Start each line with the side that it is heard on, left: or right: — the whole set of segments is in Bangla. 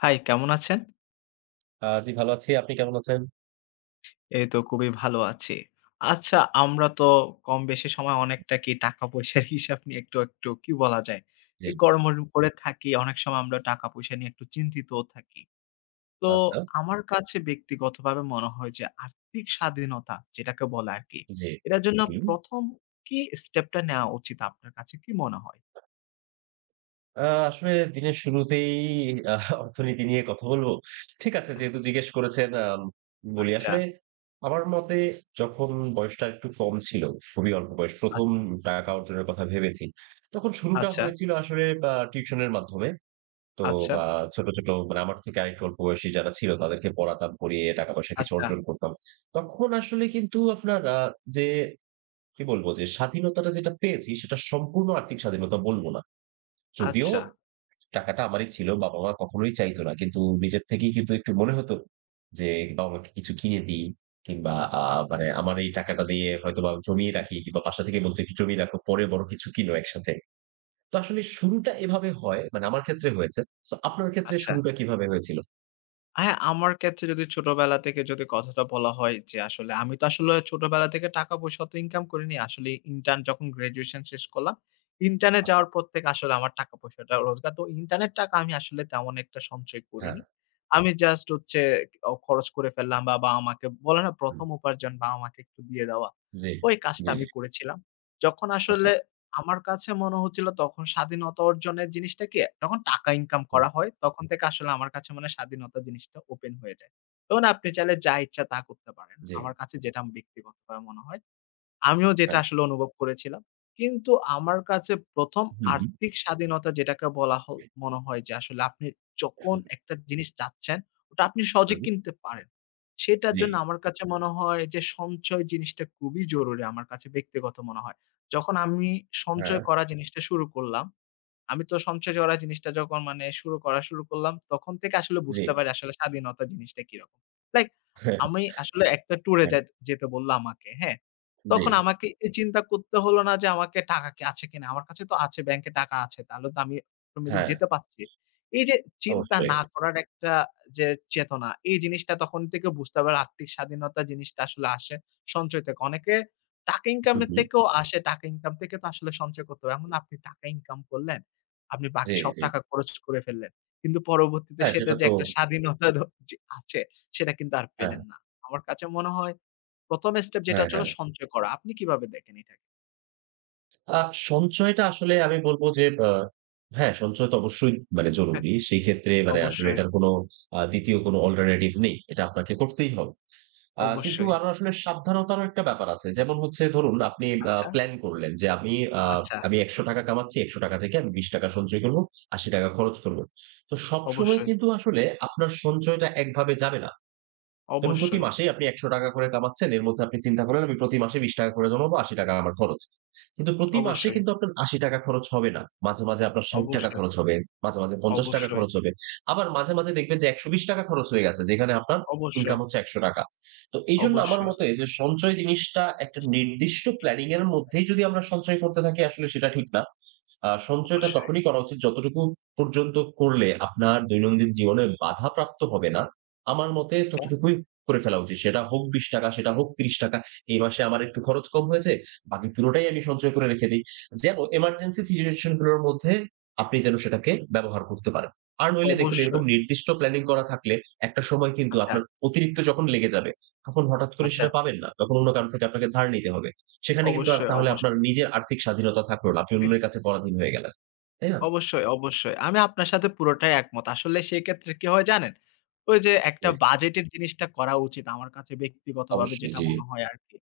left: হাই, কেমন আছেন?
right: জি, ভালো আছি। আপনি কেমন আছেন?
left: এই তো খুবই ভালো আছি। আচ্ছা, আমরা তো কম-বেশি সময় অনেকটা কি টাকা-পয়সার হিসাব নিয়ে একটু কি বলা যায়?
right: জি।
left: এই গড়মড় করে থাকি। অনেক সময় আমরা টাকা-পয়সা নিয়ে একটু চিন্তিতও থাকি। তো
right: আচ্ছা।
left: আমার কাছে ব্যক্তিগতভাবে মনে হয় যে আর্থিক স্বাধীনতা যেটাকে বলে আরকি,
right: জি।
left: এটার জন্য
right: হুম।
left: ১ম কি স্টেপটা নেওয়া উচিত আপনার কাছে কি মনে হয়?
right: আ আসলে দিনের শুরুতেই আ অর্থনীতি নিয়ে কথা বলব। ঠিক আছে, যেহেতু জিজ্ঞেস করেছেন, বলি।
left: আচ্ছা,
right: আসলে আমার মতে, যখন বয়সটা একটু কম ছিল, খুবই অল্প বয়স ১ম
left: আচ্ছা,
right: টাকা অর্জনের কথা ভেবেছি। তখন শুরুটা
left: আচ্ছা,
right: হয়েছিল আসলে টিউশনের মাধ্যমে। তো
left: আচ্ছা,
right: আ ছোট, ছোট মানে আমার থেকে আরেকটু অল্প বয়সী যারা ছিল তাদেরকে পড়াতাম, পড়িয়ে টাকা পয়সা কিছু
left: আচ্ছা,
right: অর্জন করতাম। তখন আসলে কিন্তু আপনার আ যে কি বলব যে, স্বাধীনতাটা যেটা পেয়েছি সেটা সম্পূর্ণ আর্থিক স্বাধীনতা বলব না। যদিও
left: আচ্ছা,
right: টাকাটা আমারই ছিল। বাবা-মা কখনোই চাইতো না। কিন্তু নিজের থেকেই কিন্তু একটু মনে হতো যে, বাবা-মাকে কিছু কিনে দিই, কিংবা আ মানে আমার এই টাকাটা দিয়ে হয়তোবা জমিয়ে রাখি, কিংবা বাসা থেকে বলতো একটু জমিয়ে রাখো, পরে বড় কিছু কিনো একসাথে। তো আসলে শুরুটা এভাবে হয়, মানে আমার ক্ষেত্রে হয়েছে। সো আপনার ক্ষেত্রে
left: আচ্ছা।
right: শুরুটা কিভাবে হয়েছিল?
left: হ্যাঁ, আমার ক্ষেত্রে যদি ছোটবেলা থেকে যদি কথাটা বলা হয় যে আসলে আমি তো ছোটবেলা থেকে টাকা-পয়সা তো ইনকাম করিনি। আসলে ইন্টার্ন যখন গ্র্যাজুয়েশন শেষ করলাম, ইন্টার্নে
right: আচ্ছা।
left: যাওয়ার পর থেকে আসলে আমার টাকা-পয়সাটা রোজগার। তো ইন্টার্নের টাকা আমি আসলে তেমন একটা সঞ্চয়
right: হ্যাঁ।
left: করিনি। আমি জাস্ট হচ্ছে খরচ করে ফেললাম বা বাবা-মাকে বলে না
right: হুম।
left: ১ম উপার্জন বাবা-মাকে একটু দিয়ে দেওয়া।
right: জি,
left: ওই কাজটা
right: জি, জি।
left: আমি করেছিলাম। যখন
right: আচ্ছা।
left: আসলে আমার কাছে মনে হচ্ছিল তখন স্বাধীনতা অর্জনের জিনিসটা কি, যখন টাকা ইনকাম
right: হুম।
left: করা হয় তখন থেকে আসলে আমার কাছে মনে হয় স্বাধীনতা জিনিসটা ওপেন হয়ে যায়। তখন আপনি চাইলে যা ইচ্ছা তা করতে পারেন।
right: জি।
left: আমার কাছে যেটা ব্যক্তিগতভাবে মনে হয়। আমিও যেটা
right: হ্যাঁ।
left: আসলে অনুভব করেছিলাম। কিন্তু আমার কাছে ১ম
right: হুম, হুম।
left: আর্থিক স্বাধীনতা যেটাকে বলা হ মনে হয় যে আসলে আপনি যখন একটা জিনিস চাচ্ছেন, ওটা আপনি
right: হুম,
left: সহজে
right: হুম।
left: কিনতে পারেন। সেটার
right: জি।
left: জন্য আমার কাছে মনে হয় যে সঞ্চয় জিনিসটা খুবই জরুরি আমার কাছে ব্যক্তিগত মনে হয়। যখন আমি
right: হ্যাঁ,
left: সঞ্চয় করা জিনিসটা শুরু করলাম আমি তো সঞ্চয় জড়া জিনিসটা যখন মানে শুরু করা শুরু করলাম, তখন থেকে আসলে
right: জি।
left: বুঝতে পারি আসলে স্বাধীনতা জিনিসটা কিরকম। লাইক
right: হ্যাঁ,
left: আমি আসলে একটা ট্যুরে
right: হ্যাঁ।
left: যাই যেতে বলল আমাকে, হ্যাঁ?
right: জি।
left: তখন আমাকে এই চিন্তা করতে হলো না যে আমাকে টাকা কি আছে কিনা? আমার কাছে তো আছে, ব্যাংকে টাকা আছে। তাহলে তো আমি অটোমেটিক
right: হ্যাঁ,
left: যেতে পারছি। এই যে চিন্তা
right: অবশ্যই।
left: না করার একটা যে চেতনা, এই জিনিসটা তখন থেকে বুঝতে পারে আর্থিক স্বাধীনতা জিনিসটা আসলে আসে সঞ্চয় থেকে। অনেকে টাকা ইনকাম
right: হু,
left: এর
right: হু।
left: থেকেও আসে, টাকা ইনকাম থেকে তো আসলে সঞ্চয় করতে হবে। এমন না আপনি টাকা ইনকাম করলেন আপনি
right: জি,
left: বাকি সব
right: জি।
left: টাকা খরচ করে ফেললেন। কিন্তু পরবর্তীতে
right: হ্যাঁ,
left: সেটা
right: সেটা
left: যে
right: তো।
left: একটা স্বাধীনতা দ যে আছে সেটা কিন্তু আর
right: হ্যাঁ,
left: পেলেন না। আমার কাছে মনে হয় ১ম স্টেপ যেটা
right: হ্যাঁ,
left: হচ্ছে
right: হ্যাঁ।
left: হলো সঞ্চয় করা। আপনি কিভাবে দেখেন এটাকে?
right: আ সঞ্চয়টা আসলে আমি বলব যে, হ্যাঁ, সঞ্চয় তো অবশ্যই মানে
left: হ্যাঁ।
right: জরুরি। সেই ক্ষেত্রে মানে আসলে
left: অবশ্যই,
right: এটার কোন ২য় কোন অল্টারনেটিভ নেই। এটা আপনাকে করতেই হবে। কিন্তু
left: অবশ্যই।
right: আরো আসলে সাবধানতারও একটা ব্যাপার আছে। যেমন হচ্ছে, ধরুন আপনি
left: আচ্ছা,
right: প্ল্যান করলেন যে, আ
left: আচ্ছা।
right: আমি ৳১০০ কামাচ্ছি, ৳১০০ থেকে আমি ৳২০ সঞ্চয় করব, ৳৮০ খরচ করব। তো সবসময়
left: অবশ্যই,
right: কিন্তু আসলে আপনার সঞ্চয়টা একভাবে যাবে না। এবং প্রতি
left: অবশ্যই,
right: মাসেই আপনি ৳১০০ করে কামাচ্ছেন। এর মধ্যে আপনি চিন্তা করেন আমি প্রতি মাসে ৳২০ করে জমাবো, ৳৮০ আমার খরচ। কিন্তু প্রতি মাসে
left: অবশ্যই,
right: কিন্তু আপনার ৳৮০ খরচ হবে না। মাঝে, মাঝে আপনার ৳৬০
left: অবশ্যই,
right: খরচ হবে, মাঝে, মাঝে ৳৫০
left: অবশ্যই,
right: খরচ হবে। আবার মাঝে, মাঝে দেখবেন যে, ৳১২০ খরচ হয়ে গেছে যেখানে আপনার
left: অবশ্যই,
right: ইনকাম হচ্ছে ৳১০০। তো এইজন্য আমার
left: অবশ্যই,
right: মতে, যে সঞ্চয় জিনিসটা একটা নির্দিষ্ট প্ল্যানিং এর মধ্যেই যদি আমরা সঞ্চয় করতে থাকি, আসলে সেটা ঠিক না। সঞ্চয়টা
left: অবশ্যই।
right: তখনই করা উচিত যতটুকু পর্যন্ত করলে আপনার দৈনন্দিন জীবনে বাধাপ্রাপ্ত হবে না। আমার মতে
left: আচ্ছা,
right: ততটুকুই করে ফেলা উচিত। সেটা হোক ৳20, সেটা হোক ৳30, এই মাসে আমার একটু খরচ কম হয়েছে, বাকি পুরোটাই আমি সঞ্চয় করে রেখে দেই, যেন এমার্জেন্সি সিচুয়েশন গুলোর মধ্যে আপনি যেন সেটাকে ব্যবহার করতে পারেন। আর নইলে দেখুন, এরকম
left: অবশ্যই।
right: নির্দিষ্ট প্ল্যানিং করা থাকলে একটা সময় কিন্তু
left: আচ্ছা,
right: আপনার অতিরিক্ত যখন লেগে যাবে, তখন হঠাৎ করে
left: আচ্ছা।
right: সেটা পাবেন না। তখন অন্য কারো থেকে আপনাকে ধার নিতে হবে। সেখানে কিন্তু আর
left: অবশ্যই,
right: তাহলে
left: অবশ্যই।
right: আপনার নিজের আর্থিক স্বাধীনতা থাকলো না। আপনি অন্যের কাছে পরাধীন হয়ে গেলেন। তাই না?
left: অবশ্যই, অবশ্যই। আমি আপনার সাথে পুরোটাই একমত। আসলে সেক্ষেত্রে কি হয় জানেন? ওই যে একটা
right: জি।
left: বাজেটের জিনিসটা করা উচিত আমার কাছে ব্যক্তিগতভাবে
right: অবশ্যই
left: যেটা
right: জি।
left: মনে হয় আরকি।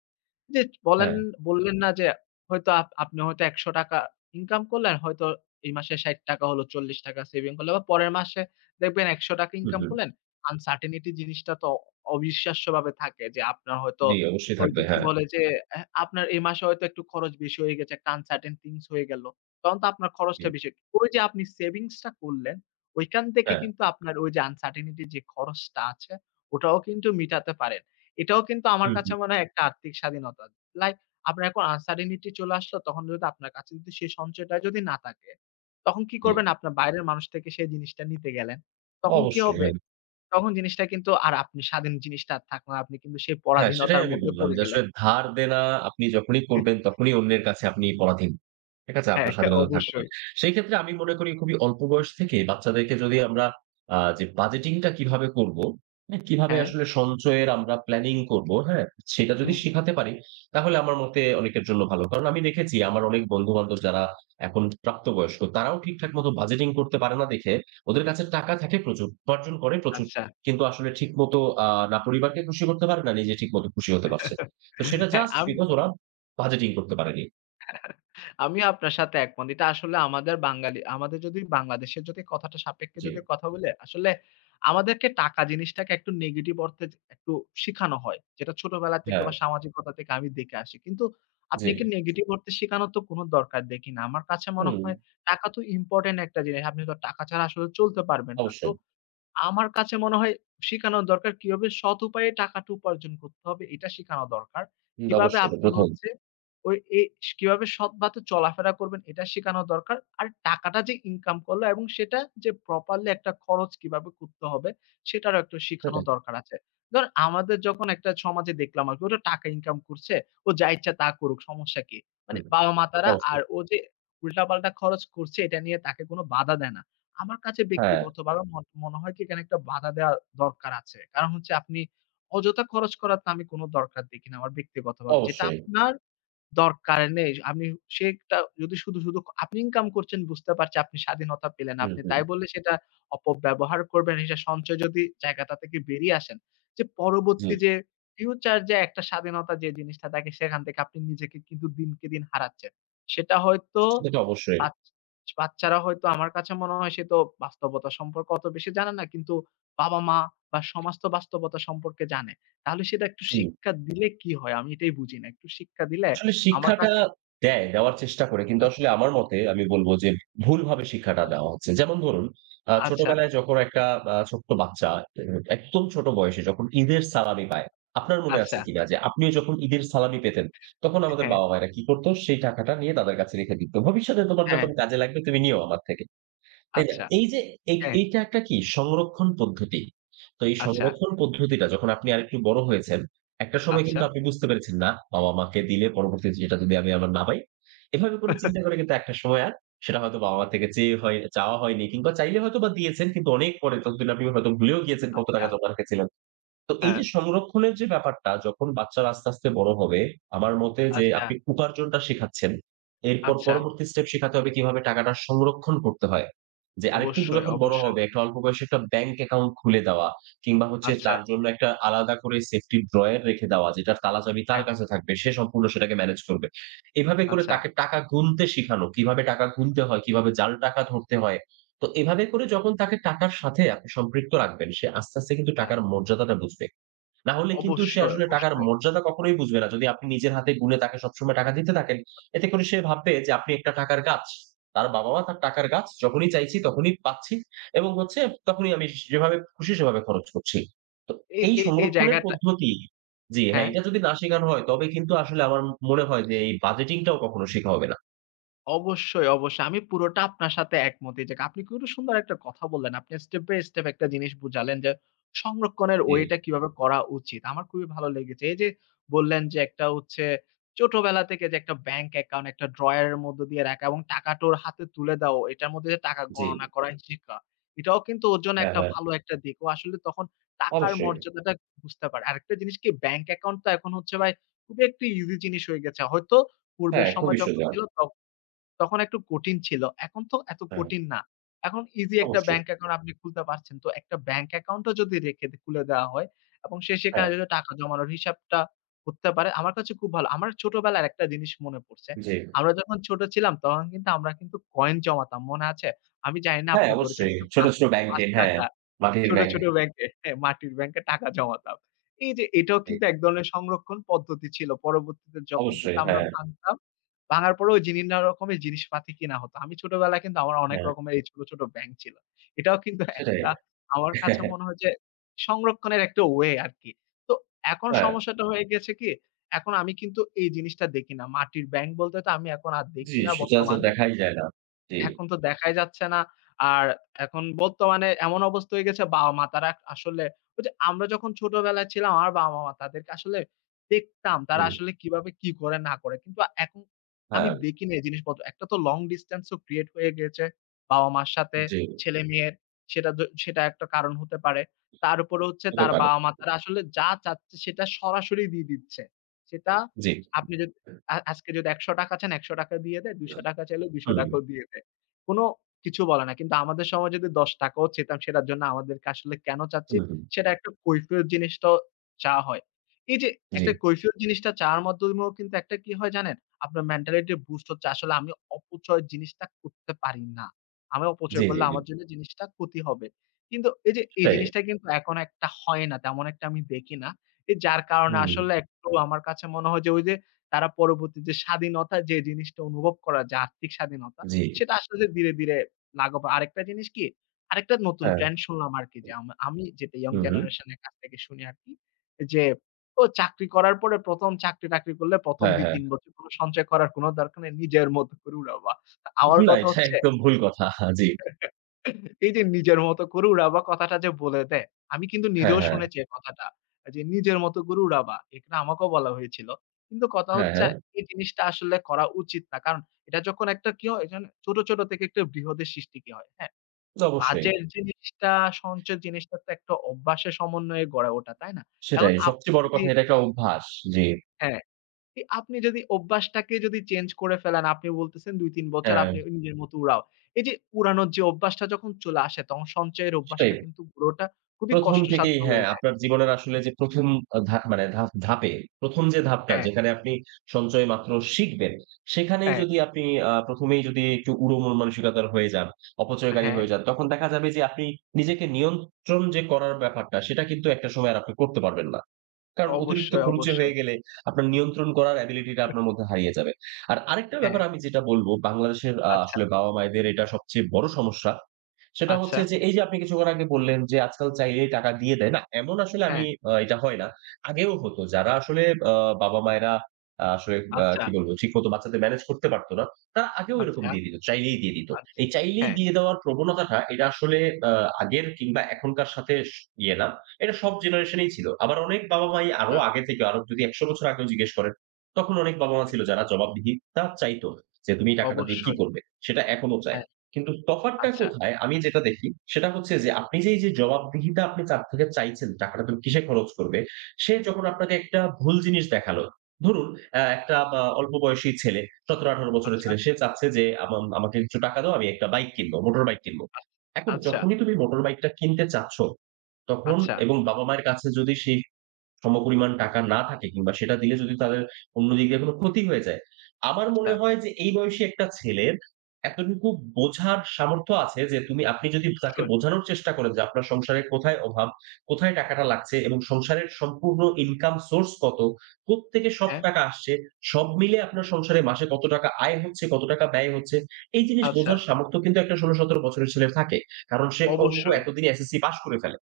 left: যে বলেন
right: হ্যাঁ।
left: বললেন না যে হয়তো আপনি হয়তো ৳১০০ ইনকাম করলেন, হয়তো এই মাসে ৳৬০ হলো, ৳৪০ সেভিং করলেন বা পরের মাসে দেখবেন ৳১০০
right: হু,
left: ইনকাম
right: হু।
left: করলেন। আনসার্টেনিটি জিনিসটা তো অবিশ্বাস্যভাবে থাকে যে আপনার হয়তো
right: জি, অবশ্যই
left: ওই
right: থাকবে।
left: যে কি
right: হ্যাঁ।
left: বলে যে আপনার এই মাসে হয়তো একটু খরচ বেশি হয়ে গেছে, একটা আনসার্টেন থিংস হয়ে গেল। তখন তো আপনার
right: জি।
left: খরচটা বেশি। ওই যে আপনি সেভিংস টা করলেন, ওইখান থেকে
right: হ্যাঁ।
left: কিন্তু আপনার ওই যে আনসার্টেনিটি যে খরচটা আছে, ওটাও কিন্তু মিটাতে পারেন। এটাও কিন্তু
right: হু,
left: আমার কাছে
right: হু।
left: মনে হয় একটা আর্থিক স্বাধীনতা। লাইক আপনার এখন আনসার্টেনিটি চলে আসলো তখন যদি আপনার কাছে যদি সেই সঞ্চয়টা যদি না থাকে, তখন কি
right: জি।
left: করবেন? আপনার বাইরের মানুষ থেকে সেই জিনিসটা নিতে গেলেন। তখন কি
right: অবশ্যই।
left: হবে?
right: হ্যাঁ।
left: তখন জিনিসটা কিন্তু আর আপনি স্বাধীন জিনিসটা আর থাকলো না। আপনি কিন্তু সেই
right: হ্যাঁ, সেটাই
left: পরাধীনতার
right: আমি
left: মধ্যে
right: বললাম
left: পড়ে
right: যে,
left: গেলেন।
right: আসলে ধার দেনা আপনি যখনই করবেন তখনই অন্যের কাছে আপনি পরাধীন। ঠিক আছে?
left: হ্যাঁ,
right: আপনার স্বাধীনতা থাকবে না।
left: অবশ্যই।
right: সেই ক্ষেত্রে আমি মনে করি, খুবই অল্প বয়স থেকেই বাচ্চাদেরকে যদি আমরা যে বাজেটিংটা কিভাবে করব, হ্যাঁ? কিভাবে
left: হ্যাঁ,
right: আসলে সঞ্চয়ের আমরা প্ল্যানিং করব, হ্যাঁ? সেটা যদি
left: হুম,
right: শিখাতে পারি, তাহলে আমার মতে অনেকের জন্য ভালো। কারণ আমি দেখেছি, আমার অনেক বন্ধু-বান্ধব যারা এখন প্রাপ্তবয়স্ক, তারাও ঠিকঠাক মতো বাজেটিং করতে পারে না দেখে ওদের কাছে টাকা থাকে প্রচুর, উপার্জন করে প্রচুর,
left: আচ্ছা।
right: কিন্তু আসলে ঠিকমতো আ না পরিবারকে খুশি করতে পারে, না নিজে ঠিকমতো খুশি হতে পারছে। তো সেটা
left: হ্যাঁ,
right: জাস্ট
left: আমি
right: বিকজ ওরা বাজেটিং করতে পারেনি।
left: আমিও আপনার সাথে একমত। এটা আসলে আমাদের বাঙালি আমাদের যদি বাংলাদেশের যদি কথাটা সাপেক্ষে
right: জি।
left: যদি কথা বলে, আসলে আমাদেরকে টাকা জিনিসটাকে একটু নেগেটিভ অর্থে একটু শিখানো হয়। যেটা ছোটবেলা থেকে
right: হ্যাঁ,
left: বা সামাজিকতা থেকে আমি দেখে আসি। কিন্তু আপনি
right: জি।
left: কি নেগেটিভ অর্থে শেখানোর তো কোনো দরকার দেখি না। আমার কাছে মনে
right: হুম,
left: হয় টাকা তো ইম্পোর্টেন্ট একটা জিনিস। আপনি তো টাকা ছাড়া আসলে চলতে পারবেন না।
right: অবশ্যই।
left: আমার কাছে মনে হয় শিখানো দরকার কিভাবে সৎ উপায়ে টাকাটা উপার্জন করতে হবে এটা শিখানো দরকার।
right: হুম,
left: কিভাবে
right: অবশ্যই। এটা
left: আপনি
right: ১ম।
left: হচ্ছে ওই এ কিভাবে সৎভাবে চলাফেরা করবেন এটা শিখানো দরকার। আর টাকাটা যে ইনকাম করলো এবং সেটা যে প্রপারলি একটা খরচ কিভাবে করতে হবে সেটারও একটু শিখানো
right: সেটাই তো।
left: দরকার আছে। ধরেন আমাদের যখন একটা সমাজে দেখলাম আরকি ওটা টাকা ইনকাম করছে, ও যা ইচ্ছা তা করুক সমস্যা কি? মানে
right: হুম,
left: বাবা-মা তারা
right: অবশ্যই।
left: আর ও যে উল্টাপাল্টা খরচ করছে এটা নিয়ে তাকে কোন বাধা দেয় না। আমার কাছে
right: হ্যাঁ,
left: ব্যক্তিগতভাবে মনে হয় কি এখানে একটা বাধা দেওয়া দরকার আছে। কারণ হচ্ছে আপনি অযথা খরচ করার তো আমি কোনো দরকার দেখি না আমার ব্যক্তিগতভাবে। যেটা
right: অবশ্যই।
left: আপনার দরকার নেই। আপনি সেটা যদি শুধু আপনি ইনকাম করছেন বুঝতে পারছি আপনি স্বাধীনতা পেলেন।
right: হুম,
left: আপনি
right: হুম।
left: তাই বলে সেটা অপব্যবহার করবেন এটা সঞ্চয় যদি জায়গাটা থেকে বেরিয়ে আসেন, যে
right: জি,
left: পরবর্তী যে ফিউচার যে একটা স্বাধীনতা যে জিনিসটা থাকে সেখান থেকে আপনি নিজেকে কিন্তু দিনকে দিন হারাচ্ছেন। সেটা হয়তো
right: সেটা তো অবশ্যই।
left: বাচ বাচ্চারা হয়তো আমার কাছে মনে হয় সে তো বাস্তবতা সম্পর্কে অত বেশি জানে না। কিন্তু বাবা-মা বা সমাজ তো বাস্তবতা সম্পর্কে জানে। তাহলে সেটা একটু
right: হুম।
left: শিক্ষা দিলে কি হয়? আমি এটাই বুঝি না। একটু শিক্ষা দিলে
right: আসলে
left: আমার
right: শিক্ষাটা
left: কাছে
right: দেওয়ার চেষ্টা করে। কিন্তু আসলে আমার মতে আমি বলব যে, ভুলভাবে শিক্ষাটা দেওয়া হচ্ছে। যেমন ধরুন,
left: আচ্ছা,
right: ছোটবেলায় যখন একটা ছোট্ট বাচ্চা, এ একদম ছোট বয়সে যখন ঈদের সালামি পায়, আপনার মনে
left: আচ্ছা,
right: আছে কিনা যে, আপনিও যখন ঈদের সালামি পেতেন, তখন আমাদের
left: হ্যাঁ,
right: বাবা-মায়েরা কি করত? সেই টাকাটা নিয়ে তাদের কাছে রেখে দিত। ভবিষ্যতে তোমার
left: হ্যাঁ,
right: যখন কাজে লাগবে তুমি নিও আমার থেকে। তাই না?
left: আচ্ছা,
right: এই যে,
left: হ্যাঁ,
right: এইটা একটা কি সংরক্ষণ পদ্ধতি। তো এই
left: আচ্ছা,
right: সংরক্ষণ পদ্ধতিটা যখন আপনি আরেকটু বড় হয়েছেন, একটা সময়
left: আচ্ছা,
right: কিন্তু আপনি বুঝতে পেরেছেন না, বাবা-মাকে দিলে পরবর্তীতে সেটা যদি আমি আমার না পাই। এভাবে করে চিন্তা করে কিন্তু একটা সময় আর সেটা হয়তো বাবা-মা থেকে চেয়ে হয় চাওয়া হয়নি, কিংবা চাইলে হয়তোবা দিয়েছেন কিন্তু অনেক পরে, ততদিন আপনি হয়তো ভুলেও গিয়েছেন কত
left: আচ্ছা,
right: টাকা জমা রেখেছিলেন। তো এই
left: হ্যাঁ,
right: যে সংরক্ষণের যে ব্যাপারটা, যখন বাচ্চারা আস্তে, আস্তে বড় হবে, আমার মতে যে,
left: আচ্ছা,
right: আপনি উপার্জনটা শেখাচ্ছেন। এরপর
left: আচ্ছা,
right: পরবর্তী স্টেপ শেখাতে হবে কিভাবে টাকাটা সংরক্ষণ করতে হয়। যে আরেকটু
left: অবশ্যই,
right: যখন বড়
left: অবশ্যই,
right: হবে, একটা অল্প বয়সে একটা ব্যাংক অ্যাকাউন্ট খুলে দেওয়া, কিংবা হচ্ছে
left: আচ্ছা,
right: তার জন্য একটা আলাদা করে সেফটি ড্রয়ার রেখে দেওয়া যেটার তালা চাবি তার
left: হ্যাঁ,
right: কাছে থাকবে। সে সম্পূর্ণ সেটাকে ম্যানেজ করবে। এভাবে করে
left: আচ্ছা,
right: তাকে টাকা গুনতে শিখানো, কিভাবে টাকা গুনতে হয়, কিভাবে জাল টাকা ধরতে হয়। তো এভাবে করে যখন তাকে টাকার সাথে আপনি সম্পৃক্ত রাখবেন, সে আস্তে, আস্তে কিন্তু
left: হ্যাঁ,
right: টাকার মর্যাদাটা বুঝবে। না হলে কিন্তু সে
left: অবশ্যই,
right: আসলে টাকার
left: অবশ্যই।
right: মর্যাদা কখনোই বুঝবে না। যদি আপনি নিজের হাতে গুণে তাকে সবসময় টাকা দিতে থাকেন, এতে করে সে ভাববে যে, আপনি একটা টাকার গাছ। তার বাবা-মা তার টাকার গাছ। যখনই চাইছি তখনই পাচ্ছি, এবং হচ্ছে তখনই আমি যেভাবে খুশি সেভাবে খরচ করছি। তো
left: এই
right: এই
left: এই এই
right: সংরক্ষণের
left: জায়গাটা
right: পদ্ধতি, জি, হ্যাঁ,
left: হ্যাঁ।
right: এটা যদি না শেখানো হয় তবে কিন্তু আসলে আমার মনে হয় যে, এই বাজেটিংটাও কখনো শেখা হবে না।
left: অবশ্যই, অবশ্যই। আমি পুরোটা আপনার সাথে একমত। এইযে আপনি কিন্তু সুন্দর একটা কথা বললেন। আপনি স্টেপ বাই স্টেপ একটা জিনিস বুঝালেন যে সংরক্ষণের
right: জি,
left: ওয়েটা কিভাবে করা উচিত। আমার খুবই ভালো লেগেছে। এইযে বললেন যে একটা হচ্ছে ছোটবেলা থেকে যে একটা ব্যাংক অ্যাকাউন্ট একটা ড্রয়ারের মধ্য দিয়ে রাখা এবং টাকাটা ওর হাতে তুলে দেওয়া, এটার মধ্যে যে টাকা
right: জি।
left: গণনা করা শেখা। এটাও কিন্তু ওর জন্য
right: হ্যাঁ,
left: একটা
right: হ্যাঁ।
left: ভালো একটা দিক। ও আসলে তখন টাকার
right: অবশ্যই।
left: মর্যাদাটা বুঝতে পারে। আরেকটা জিনিস কি ব্যাংক অ্যাকাউন্ট তো এখন হচ্ছে ভাই খুবই একটা ইজি জিনিস হয়ে গেছে। হয়তো পূর্বের
right: হ্যাঁ,
left: সময়
right: খুবই
left: যখন
right: সোজা।
left: ছিল তখন একটু কঠিন ছিল। এখন তো এত
right: হ্যাঁ,
left: কঠিন না। এখন ইজি একটা
right: অবশ্যই।
left: ব্যাংক অ্যাকাউন্ট আপনি খুলতে পারছেন। তো একটা ব্যাংক অ্যাকাউন্টও যদি রেখে দে খুলে দেওয়া হয় এবং সে সেখানে
right: হ্যাঁ,
left: যদি টাকা জমানোর হিসাবটা করতে পারে, আমার কাছে খুব ভালো। আমার ছোটবেলার একটা জিনিস মনে পড়ছে।
right: জি।
left: আমরা যখন ছোট ছিলাম তখন কিন্তু আমরা কিন্তু কয়েন জমাতাম। মনে আছে? আমি জানি না
right: হ্যাঁ,
left: আপনি করেছেন
right: অবশ্যই।
left: কিন্তু
right: ছোট,
left: পাঁচ
right: ছোট ব্যাংকে, হ্যাঁ,
left: ৳৫
right: মাটির
left: ছোট,
right: ব্যাংক।
left: ছোট ব্যাংকে হ্যাঁ, মাটির ব্যাংকে টাকা জমাতাম। এই যে এটাও
right: জি,
left: কিন্তু এক ধরনের সংরক্ষণ পদ্ধতি ছিল। পরবর্তীতে যখন কিন্তু
right: অবশ্যই।
left: আমরা
right: হ্যাঁ,
left: ভাঙতাম ভাঙার পরেও জিনিনা রকমের জিনিসপাতি কিনা হতো। আমি ছোটবেলায় কিন্তু আমার অনেক
right: হ্যাঁ,
left: রকমের এই ছোট, ছোট ব্যাংক ছিল। এটাও কিন্তু
right: সেটাই।
left: একটা আমার কাছে মনে হয় যে সংরক্ষণের একটা ওয়ে আরকি। তো এখন
right: হ্যাঁ,
left: সমস্যাটা হয়ে গেছে কি? এখন আমি কিন্তু এই জিনিসটা দেখি না। মাটির ব্যাংক বলতে তো আমি এখন আর দেখি
right: জি,
left: না
right: সচরাচর
left: বর্তমানে।
right: দেখাই যায় না। জি,
left: এখন তো দেখাই যাচ্ছে না। আর এখন বর্তমানে এমন অবস্থা হয়ে গেছে বাবা-মা তারা আসলে ওই যে আমরা যখন ছোটবেলায় ছিলাম আমার বাবা-মা তাদেরকে আসলে দেখতাম তারা
right: হুম,
left: আসলে কিভাবে কি করে না করে। কিন্তু এখন আমি
right: হ্যাঁ,
left: দেখি না এই জিনিসপত্র। একটা তো লং ডিসট্যান্স ও ক্রিয়েট হয়ে গিয়েছে বাবা-মার সাথে
right: জি,
left: ছেলে-মেয়ের। সেটা একটা কারণ হতে পারে। তার উপরে হচ্ছে
right: হতে
left: তার
right: পারে।
left: বাবা-মা তারা আসলে যা চাচ্ছে সেটা সরাসরি দিয়ে দিচ্ছে। সেটা
right: জি,
left: আপনি যদি আজকে যদি ৳১০০ চান ৳১০০ দিয়ে দেয়, ৳২০০ চাইলে
right: হুম,
left: ৳২০০ ও দিয়ে দেয়। কোনো কিছু বলে না। কিন্তু আমাদের সময় যদি ৳১০ চেতাম সেটার জন্য আমাদেরকে আসলে কেন চাচ্ছে
right: হুম, হুম,
left: সেটা একটা কৈফিয়ত জিনিসটাও চাওয়া হয়। এই যে
right: জি,
left: একটা কৈফিয়ত জিনিসটা চাওয়ার মাধ্যমেও কিন্তু একটা কি হয় জানেন? আপনার মেন্টালিটি বুস্ট হচ্ছে আসলে আমি অপচয় জিনিসটা করতে পারি না। আমি
right: জি,
left: অপচয়
right: জি,
left: করলে
right: জি,
left: আমার জন্য জিনিসটা ক্ষতি হবে। কিন্তু এই যে এই
right: সেটাই।
left: জিনিসটা কিন্তু এখন একটা হয় না। তেমন একটা আমি দেখি না। এ যার কারণে
right: হুম,
left: আসলে একটু আমার কাছে মনে হয় যে ওই যে তারা পরবর্তী যে স্বাধীনতা যে জিনিসটা অনুভব করা যায় আর্থিক স্বাধীনতা
right: জি,
left: সেটা আস্তে ধীরে লাঘব হয়। আরেকটা জিনিস কি? আরেকটা নতুন
right: হ্যাঁ,
left: ট্রেন্ড শুনলাম আরকি যে আমি যেটা ইয়ং
right: হুম, হুম,
left: জেনারেশন এর কাছ থেকে শুনি আরকি। যে ও চাকরি করার পরে ১ম চাকরি-টাকরি করলে ১ম
right: হ্যাঁ, হ্যাঁ।
left: ২-৩ বছর কোন সঞ্চয় করার কোন দরকার নেই। নিজের মতো করে উড়াবা। তা আমার
right: না,
left: কথা
right: এটা
left: হচ্ছে
right: একদম ভুল কথা। জি,
left: এই যে নিজের মতো করে উড়াবা কথাটা যে বলে দেয়, আমি কিন্তু
right: হ্যাঁ,
left: নিজেও
right: হ্যাঁ,
left: শুনেছি এই কথাটা। যে নিজের মতো করে উড়াবা। এটা আমাকেও বলা হয়েছিল। কিন্তু কথা
right: হ্যাঁ,
left: হচ্ছে
right: হ্যাঁ,
left: এই জিনিসটা আসলে করা উচিত না। কারণ এটা যখন একটা কি হয় জানেন? ছোট, ছোট থেকে একটা বৃহদের সৃষ্টি কি হয়, হ্যাঁ?
right: অবশ্যই।
left: বাজের জিনিসটা সঞ্চয়ের জিনিসটা তো একটা অভ্যাসের সমন্বয়ে গড়ে ওঠা, তাই না? এখন
right: সেটাই।
left: আপনি
right: সবচেয়ে বড়
left: যদি
right: কথা, এটা একটা অভ্যাস। জি,
left: হ্যাঁ। আপনি যদি অভ্যাসটাকে যদি চেঞ্জ করে ফেলেন, আপনি বলতেছেন ২-৩ বছর
right: হ্যাঁ,
left: আপনি নিজের মতো উড়াও। এই যে উড়ানোর যে অভ্যাসটা যখন চলে আসে তখন সঞ্চয়ের
right: সেটাই।
left: অভ্যাসটা কিন্তু পুরোটা খুবই
right: প্রথম
left: কষ্টসাধ্য
right: থেকেই,
left: হয়ে
right: হ্যাঁ,
left: যায়।
right: আপনার জীবনের আসলে যে ১ম আ ধা মানে ধা ধাপে, ১ম যে ধাপটা
left: হ্যাঁ,
right: যেখানে আপনি সঞ্চয় মাত্র শিখবেন, সেখানেই
left: হ্যাঁ,
right: যদি আপনি ১ম এই যদি একটু উড়ো মন মানসিকতার হয়ে যান, অপচয়কারী
left: হ্যাঁ,
right: হয়ে যান, তখন দেখা যাবে যে, আপনি নিজেকে নিয়ন্ত্রণ যে করার ব্যাপারটা, সেটা কিন্তু একটা সময় আর আপনি করতে পারবেন না। কারণ অতিরিক্ত
left: অবশ্যই,
right: খরুচে
left: অবশ্যই।
right: হয়ে গেলে আপনার নিয়ন্ত্রণ করার এবিলিটি টা আপনার মধ্যে হারিয়ে যাবে। আর আরেকটা
left: হ্যাঁ,
right: ব্যাপার আমি যেটা বলব, বাংলাদেশের
left: আচ্ছা,
right: আসলে বাবা-মায়েদের এটা সবচেয়ে বড় সমস্যা। সেটা
left: আচ্ছা,
right: হচ্ছে যে, এই যে আপনি কিছুক্ষণ আগে বললেন যে, আজকাল চাইলেই টাকা দিয়ে দেয়। না, এমন আসলে আমি
left: হ্যাঁ,
right: এটা হয় না। আগেও হতো। যারা আসলে আ বাবা-মায়েরা আসলে
left: আচ্ছা,
right: কি বলব, ঠিকমতো বাচ্চাদের ম্যানেজ করতে পারত না, তারা আগেও এরকম
left: আচ্ছা,
right: দিয়ে দিত। চাইলেই দিয়ে দিত।
left: আচ্ছা,
right: এই চাইলেই
left: হ্যাঁ,
right: দিয়ে দেওয়ার প্রবণতাটা, এটা আসলে আ আগের কিংবা এখনকার সাথে ইয়ে না। এটা সব জেনারেশনেই ছিল। আবার অনেক বাবা-মাই, আরো
left: আ
right: আগে থেকে, আরো যদি ১০০ বছর আগেও জিজ্ঞেস করেন, তখন অনেক বাবা-মা ছিল যারা জবাবদিহিতা চাইতো, যে, "তুমি এই টাকাটা দিয়ে কি
left: অবশ্যই,
right: করবে?" সেটা এখনো চায়।
left: হ্যাঁ,
right: কিন্তু তফাৎটা
left: আচ্ছা,
right: কোথায়? আমি যেটা দেখি সেটা হচ্ছে যে, আপনি যে এই যে জবাবদিহিতা আপনি তার থেকে চাইছেন, টাকাটা তুমি কিসে খরচ করবে, সে যখন আপনাকে একটা ভুল জিনিস দেখালো। ধরুন, একটা বা অল্প বয়সী ছেলে, ১৭-১৮ বছরের
left: আচ্ছা,
right: ছেলে, সে চাচ্ছে যে, আমাকে কিছু টাকা দাও, আমি একটা বাইক কিনবো, মোটর বাইক কিনবো।"
left: আচ্ছা,
right: এখন
left: আচ্ছা,
right: যখনই তুমি মোটর বাইকটা কিনতে চাচ্ছ, তখন
left: আচ্ছা,
right: এবং বাবা-মায়ের কাছে যদি সেই সমপরিমাণ টাকা না থাকে, কিংবা সেটা দিলে যদি তাদের অন্য দিক দিয়ে কোনো ক্ষতি হয়ে যায়, আমার
left: আচ্ছা,
right: মনে হয় যে, এই বয়সী একটা ছেলের এতটুকু বোঝার সামর্থ্য আছে যে, আপনি যদি তাকে বোঝানোর চেষ্টা করেন যে, আপনার সংসারে কোথায় অভাব, কোথায় টাকাটা লাগছে, এবং সংসারের সম্পূর্ণ ইনকাম সোর্স কত, কোত্থেকে সব
left: হ্যাঁ,
right: টাকা আসছে, সব মিলে আপনার সংসারে মাসে কত টাকা আয় হচ্ছে, কত টাকা ব্যয় হচ্ছে, এই জিনিস
left: আচ্ছা,
right: বোঝার সামর্থ্য কিন্তু একটা ১৬-১৭ বছরের ছেলের থাকে। কারণ সে অঙ্ক
left: অবশ্যই,
right: এতদিনে এসএসসি পাস করে ফেলে।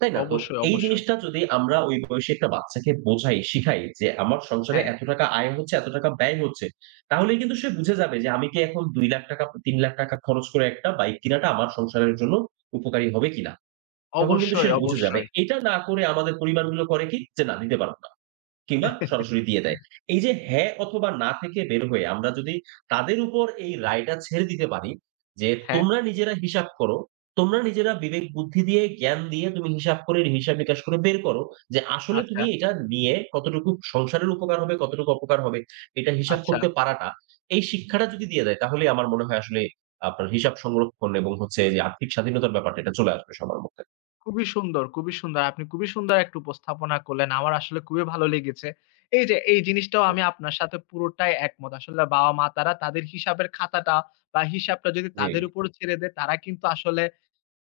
right: তাই না? তো
left: অবশ্যই,
right: এই
left: অবশ্যই,
right: জিনিসটা যদি আমরা ওই বয়সী একটা বাচ্চাকে বোঝাই, শিখাই যে, আমার সংসারে
left: হ্যাঁ,
right: এত টাকা আয় হচ্ছে, এত টাকা ব্যয় হচ্ছে, তাহলেই কিন্তু সে বুঝে যাবে যে, আমি কি এখন ৳২,০০,০০০ ৳৩,০০,০০০ খরচ করে একটা বাইক কিনাটা আমার সংসারের জন্য উপকারী হবে কিনা। তখন কিন্তু
left: অবশ্যই,
right: সে বুঝে যাবে।
left: অবশ্যই।
right: এটা না করে আমাদের পরিবারগুলো করে কি? যে, না দিতে পারব না, কিংবা সরাসরি দিয়ে দেয়। এই যে হ্যাঁ অথবা না থেকে বের হয়ে আমরা যদি তাদের উপর এই রায়টা ছেড়ে দিতে পারি যে,
left: হ্যাঁ,
right: "তোমরা নিজেরা হিসাব করো। তোমরা নিজেরা বিবেক বুদ্ধি দিয়ে, জ্ঞান দিয়ে তুমি হিসাব করে, হিসাব-নিকাশ করে বের করো যে, আসলে
left: আচ্ছা,
right: তুমি এটা নিয়ে কতটুকু সংসারের উপকার হবে, কতটুকু অপকার হবে।" এটা হিসাব
left: আচ্ছা।
right: করতে পারাটা, এই শিক্ষাটা যদি দিয়ে দেয় তাহলেই আমার মনে হয় আসলে আপনার হিসাব সংরক্ষণ এবং হচ্ছে যে, আর্থিক স্বাধীনতার ব্যাপারটা এটা চলে আসবে সবার মধ্যে।
left: খুবই সুন্দর, খুবই সুন্দর। আপনি খুবই সুন্দর একটা উপস্থাপনা করলেন। আমার আসলে খুবই ভালো লেগেছে। এই যে এই জিনিসটাও আমি আপনার সাথে পুরোটাই একমত। আসলে বাবা-মা তারা তাদের হিসাবের খাতাটা বা হিসাবটা যদি
right: জি,
left: তাদের উপর ছেড়ে দেয়, তারা কিন্তু আসলে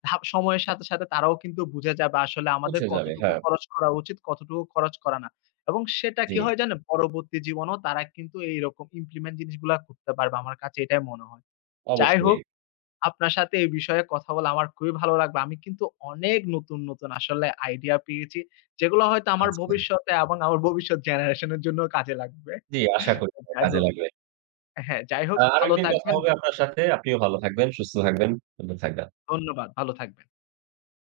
left: ধাপ সময়ের সাথে, সাথে তারাও কিন্তু বুঝে যাবে আসলে আমাদের
right: পৌঁছে যাবে।
left: কতটুকু
right: হ্যাঁ,
left: খরচ করা উচিত, কতটুকু খরচ করা না। এবং সেটা
right: জি,
left: কি হয় জানেন? পরবর্তী জীবনেও তারা কিন্তু এইরকম ইমপ্লিমেন্ট জিনিসগুলা করতে পারবে। আমার কাছে এটাই মনে হয়। যাই হোক
right: অবশ্যই।
left: আপনার সাথে এই বিষয়ে কথা বলে আমার খুবই ভালো লাগবে। আমি কিন্তু অনেক নতুন আসলে আইডিয়া পেয়েছি। যেগুলো হয়তো আমার
right: আচ্ছা।
left: ভবিষ্যতে এবং আমার ভবিষ্যৎ জেনারেশন এর জন্যও কাজে লাগবে।
right: জি, আশা করি
left: যাই
right: কাজে
left: হোক
right: লাগবে।
left: হ্যাঁ, যাই হোক
right: আরো
left: ভালো
right: একদিন কথা
left: থাকবেন।
right: হবে আপনার সাথে। আপনিও ভালো থাকবেন, সুস্থ থাকবেন, সুন্দর থাকবেন।
left: ধন্যবাদ। ভালো থাকবেন।